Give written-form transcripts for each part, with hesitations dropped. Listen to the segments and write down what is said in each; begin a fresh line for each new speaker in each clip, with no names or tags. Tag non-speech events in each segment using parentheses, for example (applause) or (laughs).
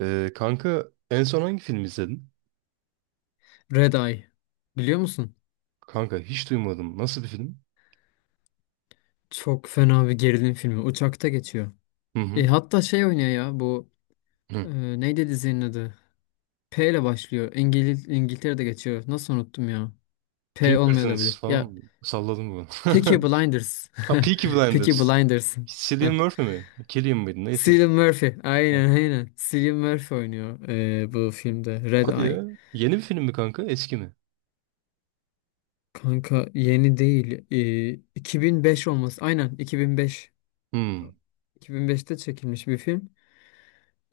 Kanka en son hangi film izledin?
Red Eye. Biliyor musun?
Kanka hiç duymadım. Nasıl bir film?
Çok fena bir gerilim filmi. Uçakta geçiyor.
Hı hı.
Hatta şey oynuyor ya bu
Hı.
e, neydi dizinin adı? P ile başlıyor. İngiliz İngiltere'de geçiyor. Nasıl unuttum ya? P
Pink
olmuyor da
Curtains
bilir.
falan
Ya
mı? Salladım bunu.
Peaky
(laughs)
Blinders.
Ha,
(laughs)
Peaky
Peaky
Blinders.
Blinders. Heh.
Cillian Murphy mi? Cillian mıydı? Neyse.
Cillian Murphy.
Ha.
Aynen aynen. Cillian Murphy oynuyor bu filmde. Red
Hadi
Eye.
ya. Yeni bir film mi kanka? Eski mi?
Kanka yeni değil. 2005 olması. Aynen 2005.
Hmm.
2005'te çekilmiş bir film.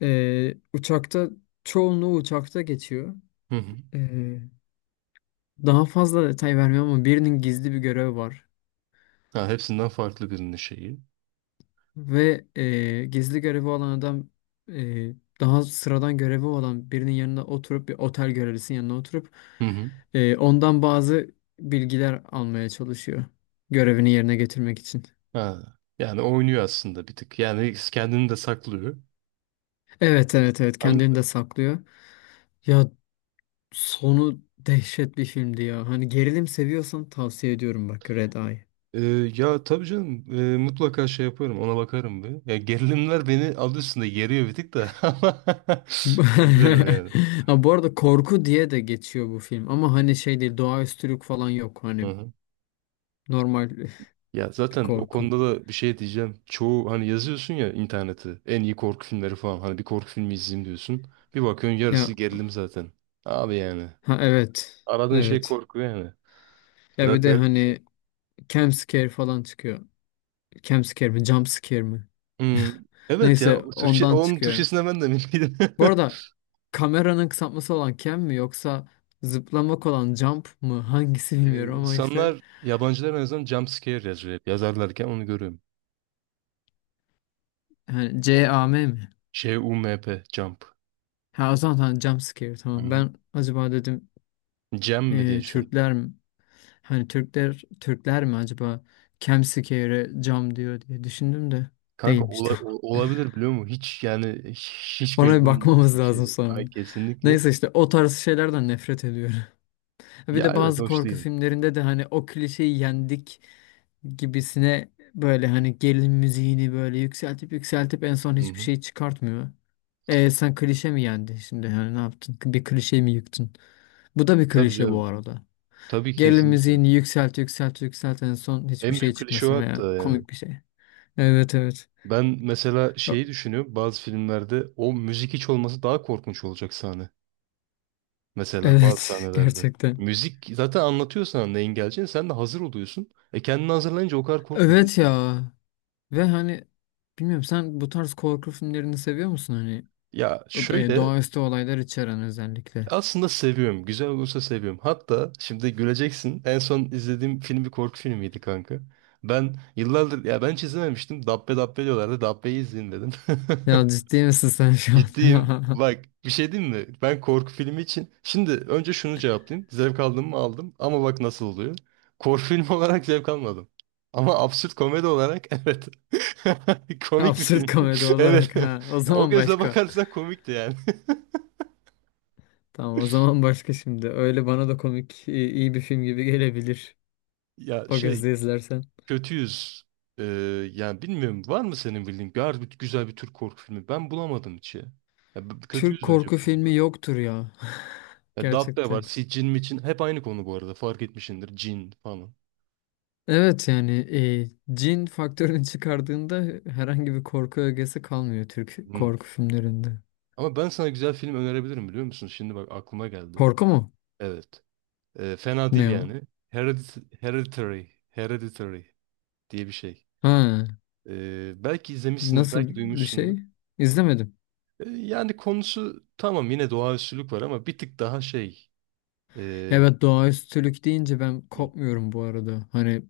Uçakta çoğunluğu uçakta geçiyor.
Hı hı.
Ee, daha fazla detay vermiyorum ama birinin gizli bir görevi var.
Ha, hepsinden farklı birinin şeyi.
Ve gizli görevi olan adam e, daha sıradan görevi olan birinin yanına oturup bir otel görevlisinin yanına oturup
Hı hı.
ondan bazı bilgiler almaya çalışıyor. Görevini yerine getirmek için.
Ha. Yani oynuyor aslında bir tık. Yani kendini de saklıyor.
Evet evet evet, kendini de
Anladım.
saklıyor. Ya sonu dehşet bir filmdi ya. Hani gerilim seviyorsan tavsiye ediyorum bak, Red Eye.
Ee, Ya tabii canım, mutlaka şey yaparım, ona bakarım bir. Ya gerilimler beni adı üstünde geriyor bir tık da, (laughs) ama
Bu
izlerim yani.
(laughs) ha, bu arada korku diye de geçiyor bu film ama hani şey değil, doğaüstülük falan yok hani,
Hı-hı.
normal (laughs)
Ya
bir
zaten o
korku.
konuda da bir şey diyeceğim. Çoğu hani yazıyorsun ya internete en iyi korku filmleri falan, hani bir korku filmi izleyeyim diyorsun. Bir bakıyorsun yarısı
Ya
gerilim zaten. Abi yani
ha evet
aradığın şey
evet,
korku yani.
ya
Biraz
bir de
garip bir şey.
hani jump scare falan çıkıyor. Jump scare mi jump scare mi?
Hmm.
(laughs)
Evet ya,
Neyse
o Türkçe,
ondan
onun
çıkıyor.
Türkçesine ben de bilmiyordum.
Bu arada
(laughs)
kameranın kısaltması olan cam mi yoksa zıplamak olan jump mı, (laughs) hangisi bilmiyorum ama işte
İnsanlar yabancılar en azından jump scare yazıyor hep. Yazarlarken onu görüyorum.
hani C A M mi?
C-U-M-P. Jump.
Ha o zaman tamam, jump scare
Hı
tamam,
hı.
ben acaba dedim
Cem mi diye düşündüm.
Türkler mi? Hani Türkler mi acaba Kemsikere cam diyor diye düşündüm de
Kanka
değilmiş. (laughs) Tamam.
olabilir biliyor musun? Hiç yani, hiç
Ona
belli
bir
olmuyor
bakmamız
bizim şey.
lazım sonra.
Ay kesinlikle.
Neyse işte o tarz şeylerden nefret ediyorum. (laughs) Bir
Ya
de
evet,
bazı
hoş
korku
değil.
filmlerinde de hani o klişeyi yendik gibisine böyle, hani gerilim müziğini böyle yükseltip yükseltip en son
Hı
hiçbir
hı.
şey çıkartmıyor. E sen klişe mi yendin şimdi? Hani ne yaptın? Bir klişe mi yıktın? Bu da bir
Tabii
klişe bu
canım.
arada.
Tabii
Gerilim
kesinlikle.
müziğini yükselt yükselt yükselt en son hiçbir
En
şey
büyük klişe o
çıkmasın veya
hatta yani.
komik bir şey. Evet evet.
Ben mesela şeyi düşünüyorum. Bazı filmlerde o müzik hiç olması daha korkunç olacak sahne. Mesela bazı
Evet, (laughs)
sahnelerde.
gerçekten.
Müzik zaten anlatıyor sana neyin geleceğini. Sen de hazır oluyorsun. E kendini hazırlayınca o kadar korkmuyorsun
Evet
mesela.
ya. Ve hani bilmiyorum, sen bu tarz korku filmlerini seviyor musun hani?
Ya şöyle,
Doğaüstü olaylar içeren özellikle.
aslında seviyorum. Güzel olursa seviyorum. Hatta şimdi güleceksin. En son izlediğim film bir korku filmiydi kanka. Ben yıllardır, ya ben hiç izlememiştim. Dabbe diyorlardı. Dabbe'yi izleyin dedim.
Ya ciddi misin sen
(laughs)
şu
Ciddiyim.
an?
Bak bir şey diyeyim mi? Ben korku filmi için şimdi önce şunu cevaplayayım. Zevk aldım mı aldım, ama bak nasıl oluyor. Korku filmi (laughs) olarak zevk almadım. Ama absürt komedi olarak (laughs) evet. (laughs)
(laughs)
Komik bir
Absürt
filmdi.
komedi
(laughs) Evet.
olarak ha. O
(laughs) Ya, o
zaman
gözle
başka.
bakarsan komikti yani.
Tamam o zaman başka şimdi. Öyle bana da komik, iyi iyi bir film gibi gelebilir.
(laughs) Ya
O
şey,
gözle izlersen.
kötüyüz. Ee, Yani bilmiyorum, var mı senin bildiğin harbi güzel bir Türk korku filmi? Ben bulamadım hiç ya. Ya kötüyüz
Türk
bence bu
korku
konuda.
filmi yoktur ya. (laughs)
Ya Dabbe var,
Gerçekten.
Cin mi Cin? Hep aynı konu, bu arada fark etmişsindir. Cin falan.
Evet yani cin faktörünü çıkardığında herhangi bir korku ögesi kalmıyor Türk
Hmm.
korku filmlerinde.
Ama ben sana güzel film önerebilirim biliyor musun? Şimdi bak, aklıma geldi.
Korku mu?
Evet. Fena değil
Ne o?
yani. Hereditary. Hereditary diye bir şey.
Ha,
Belki izlemişsindir,
nasıl
belki
bir
duymuşsundur.
şey? İzlemedim.
Yani konusu tamam, yine doğaüstülük var ama bir tık daha şey...
Ya ben doğaüstülük deyince ben
ee,
kopmuyorum bu arada. Hani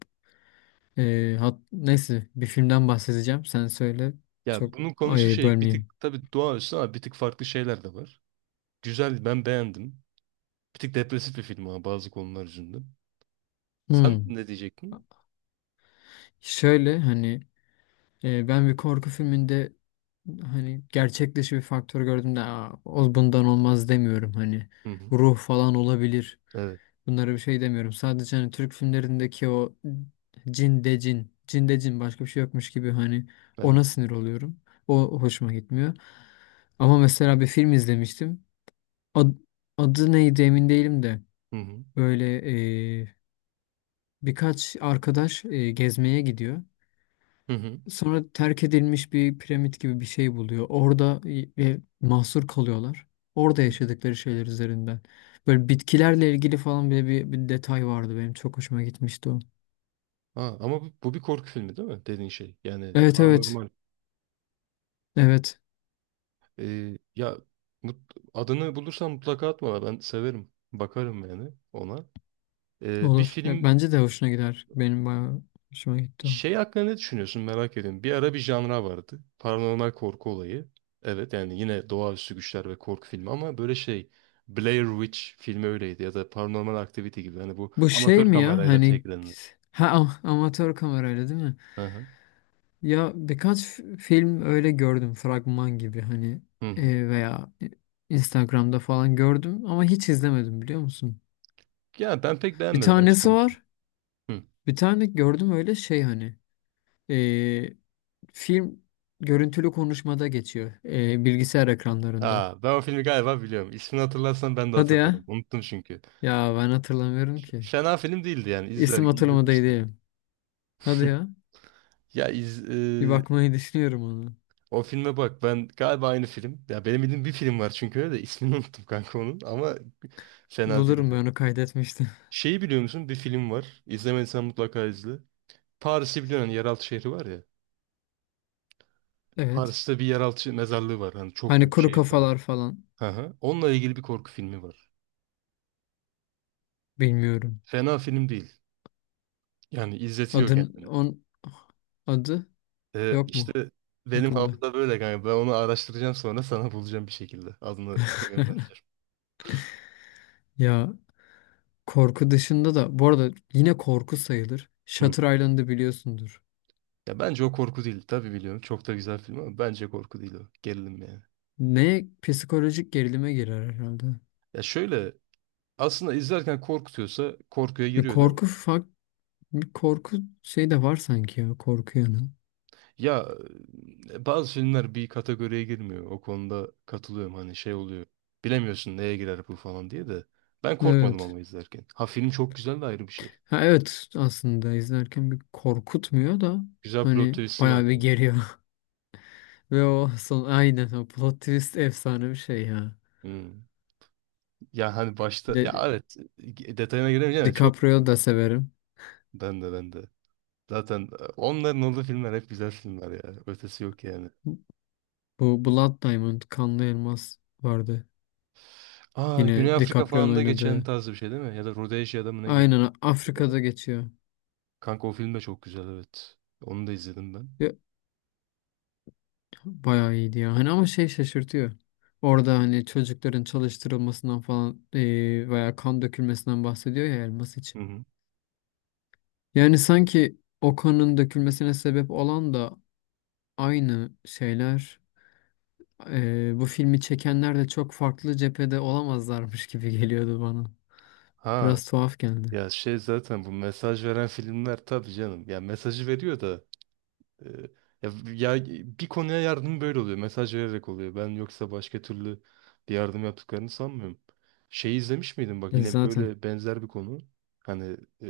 e, hat, Neyse bir filmden bahsedeceğim. Sen söyle.
Ya
Çok,
bunun konusu
ay,
şey, bir tık
bölmeyeyim.
tabii doğaüstü ama bir tık farklı şeyler de var. Güzel, ben beğendim. Bir tık depresif bir film ama bazı konular yüzünden. Sen
Hmm.
ne diyecektin?
Şöyle hani ben bir korku filminde hani gerçek dışı bir faktör gördüm de, "Aa, o bundan olmaz" demiyorum. Hani
Hı hı.
ruh falan olabilir.
Evet.
Bunlara bir şey demiyorum. Sadece hani Türk filmlerindeki o cin de cin, cin de cin, başka bir şey yokmuş gibi hani,
Evet.
ona sinir oluyorum. O hoşuma gitmiyor. Ama mesela bir film izlemiştim. Ad- adı neydi emin değilim de,
Hı hı.
böyle e, birkaç arkadaş gezmeye gidiyor.
Hı hı.
Sonra terk edilmiş bir piramit gibi bir şey buluyor. Orada ve mahsur kalıyorlar. Orada
Hı.
yaşadıkları şeyler üzerinden. Böyle bitkilerle ilgili falan bile bir detay vardı benim. Çok hoşuma gitmişti o.
Ha, ama bu, bu bir korku filmi değil mi? Dediğin şey. Yani
Evet
daha
evet. Evet.
Ya adını bulursan mutlaka atma. Ben severim. Bakarım yani ona. Ee, bir
Olur. Ya
film
bence de hoşuna gider. Benim bayağı hoşuma gitti o.
şey hakkında ne düşünüyorsun, merak ediyorum. Bir ara bir janra vardı. Paranormal korku olayı. Evet yani, yine doğaüstü güçler ve korku filmi, ama böyle şey, Blair Witch filmi öyleydi ya da Paranormal Activity gibi. Hani bu
Bu şey
amatör
mi ya?
kamerayla
Hani
çekilenler.
ha am- amatör kamerayla değil mi?
Hı hı.
Ya birkaç film öyle gördüm, fragman gibi hani
Hı hı.
veya Instagram'da falan gördüm ama hiç izlemedim biliyor musun?
Ya ben pek
Bir
beğenmedim, açık
tanesi
konuşayım.
var.
Hı.
Bir tane gördüm öyle şey hani. e, Film görüntülü konuşmada geçiyor. Bilgisayar ekranlarında.
Aa, ben o filmi galiba biliyorum. İsmini hatırlarsan ben de
Hadi
hatırlarım.
ya.
Unuttum çünkü.
Ya ben hatırlamıyorum ki.
Fena film değildi yani. İzler,
İsim
izletmişti.
hatırlamadaydım. Hadi ya.
Ya iz, e,
Bir bakmayı (laughs) düşünüyorum onu.
O filme bak, ben galiba aynı film. Ya benim bildiğim bir film var çünkü öyle, de ismini (laughs) unuttum kanka onun, ama fena
Bulurum, ben
değildi.
onu kaydetmiştim.
Şeyi biliyor musun? Bir film var. İzlemediysen mutlaka izle. Paris'i biliyorsun, hani yeraltı şehri var ya.
(laughs) Evet.
Paris'te bir yeraltı mezarlığı var. Hani çok
Hani
büyük,
kuru
şehir kadar.
kafalar falan.
Hı hı. Onunla ilgili bir korku filmi var.
Bilmiyorum.
Fena film değil. Yani izletiyor
Adın,
kendini.
on, adı yok
İşte
mu
benim
aklında?
hafıza böyle kanka. Ben onu araştıracağım, sonra sana bulacağım bir şekilde. Adını (laughs) göndereceğim.
Ya korku dışında da bu arada, yine korku sayılır,
Hı.
Shutter Island'ı biliyorsundur.
Ya bence o korku değil. Tabii biliyorum. Çok da güzel film, ama bence korku değil o. Gerilim yani.
Ne, psikolojik gerilime girer herhalde.
Ya şöyle, aslında izlerken korkutuyorsa korkuya
Bir
giriyor değil mi?
korku fak bir korku şey de var sanki, ya korku yanı.
Ya Bazı filmler bir kategoriye girmiyor. O konuda katılıyorum, hani şey oluyor. Bilemiyorsun neye girer bu falan diye de. Ben korkmadım
Evet.
ama izlerken. Ha, film çok güzel de, ayrı bir şey.
Ha evet, aslında izlerken bir korkutmuyor da
Güzel plot
hani
twist'i var
bayağı bir
yani.
geriyor. (laughs) Ve o son, aynen o plot twist efsane bir şey ya.
Hmm. Ya hani
Bir
başta ya
de
evet, detayına giremeyeceğim ama çok iyi
DiCaprio'yu
film.
da severim.
Ben de, ben de. Zaten onların olduğu filmler hep güzel filmler ya. Ötesi yok yani.
Bu Blood Diamond, Kanlı Elmas vardı.
Aa,
Yine
Güney Afrika falan
DiCaprio'nun
da geçen
oynadığı.
tarzı bir şey değil mi? Ya da Rodezya'da mı ne geçiyor?
Aynen
Afrika'da.
Afrika'da geçiyor.
Kanka o film de çok güzel evet. Onu da izledim ben.
Bayağı iyiydi ya. Hani ama şey şaşırtıyor. Orada hani çocukların çalıştırılmasından falan veya kan dökülmesinden bahsediyor ya, elmas
Hı
için.
hı.
Yani sanki o kanın dökülmesine sebep olan da aynı şeyler. Bu filmi çekenler de çok farklı cephede olamazlarmış gibi geliyordu bana.
Ha
Biraz tuhaf geldi.
ya şey, zaten bu mesaj veren filmler, tabii canım. Ya mesajı veriyor da, e, ya, ya bir konuya yardım böyle oluyor. Mesaj vererek oluyor. Ben yoksa başka türlü bir yardım yaptıklarını sanmıyorum. Şey izlemiş miydin bak,
Ya
yine
zaten.
böyle benzer bir konu. Hani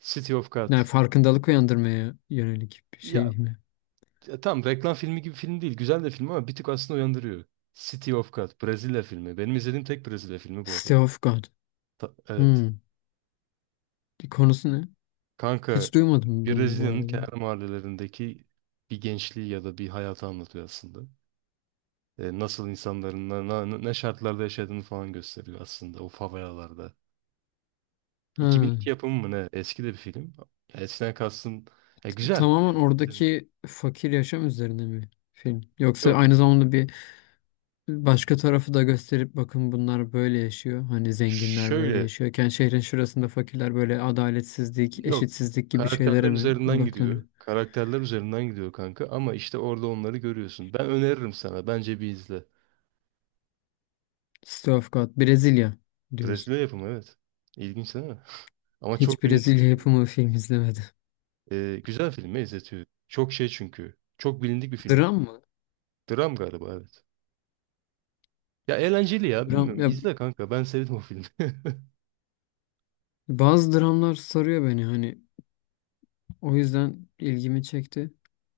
City of God.
Yani farkındalık uyandırmaya yönelik bir
Ya,
şey mi?
ya tam reklam filmi gibi film değil. Güzel de film ama bir tık aslında uyandırıyor. City of God. Brezilya filmi. Benim izlediğim tek Brezilya filmi bu arada.
City of God.
Evet.
Hmm. Konusu ne?
Kanka
Hiç duymadım bunu bu
Brezilya'nın
arada.
kenar mahallelerindeki bir gençliği ya da bir hayatı anlatıyor aslında. E, nasıl insanların ne şartlarda yaşadığını falan gösteriyor aslında o favelalarda.
Ha.
2002 yapımı mı ne? Eski de bir film. Ya, eskiden kastım, ya, güzel
Tamamen
yani, izlenir.
oradaki fakir yaşam üzerine mi film? Yoksa
Yok
aynı zamanda bir başka tarafı da gösterip bakın bunlar böyle yaşıyor. Hani zenginler böyle
şöyle
yaşıyorken şehrin şurasında fakirler böyle, adaletsizlik,
yok.
eşitsizlik gibi şeylere
Karakterler
mi
üzerinden
odaklanıyor?
gidiyor. Karakterler üzerinden gidiyor kanka, ama işte orada onları görüyorsun. Ben öneririm sana. Bence bir izle.
City of God, Brezilya diyorsun.
Brezilya yapımı evet. İlginç değil mi? (laughs) Ama çok
Hiç
bilindik bir
Brezilya
film.
yapımı film izlemedim.
Güzel filmi, izletiyor. Çok şey çünkü. Çok bilindik bir film.
Dram mı?
Dram galiba evet. Ya eğlenceli, ya
Dram,
bilmiyorum.
ya
İzle kanka, ben sevdim o filmi. (laughs)
bazı dramlar sarıyor beni hani. O yüzden ilgimi çekti.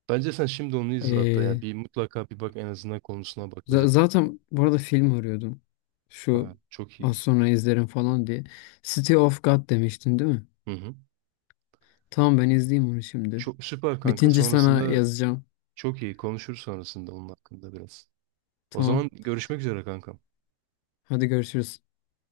Bence sen şimdi onu izle hatta, yani bir mutlaka bir bak en azından konusuna, bak özetine.
Zaten bu arada film arıyordum. Şu
Ha, çok iyi.
az sonra izlerim falan diye. City of God demiştin değil mi?
Hı hı.
Tamam, ben izleyeyim onu şimdi.
Çok süper kanka.
Bitince sana
Sonrasında
yazacağım.
çok iyi konuşuruz sonrasında onun hakkında biraz. O
Tamam.
zaman görüşmek üzere kankam.
Hadi görüşürüz.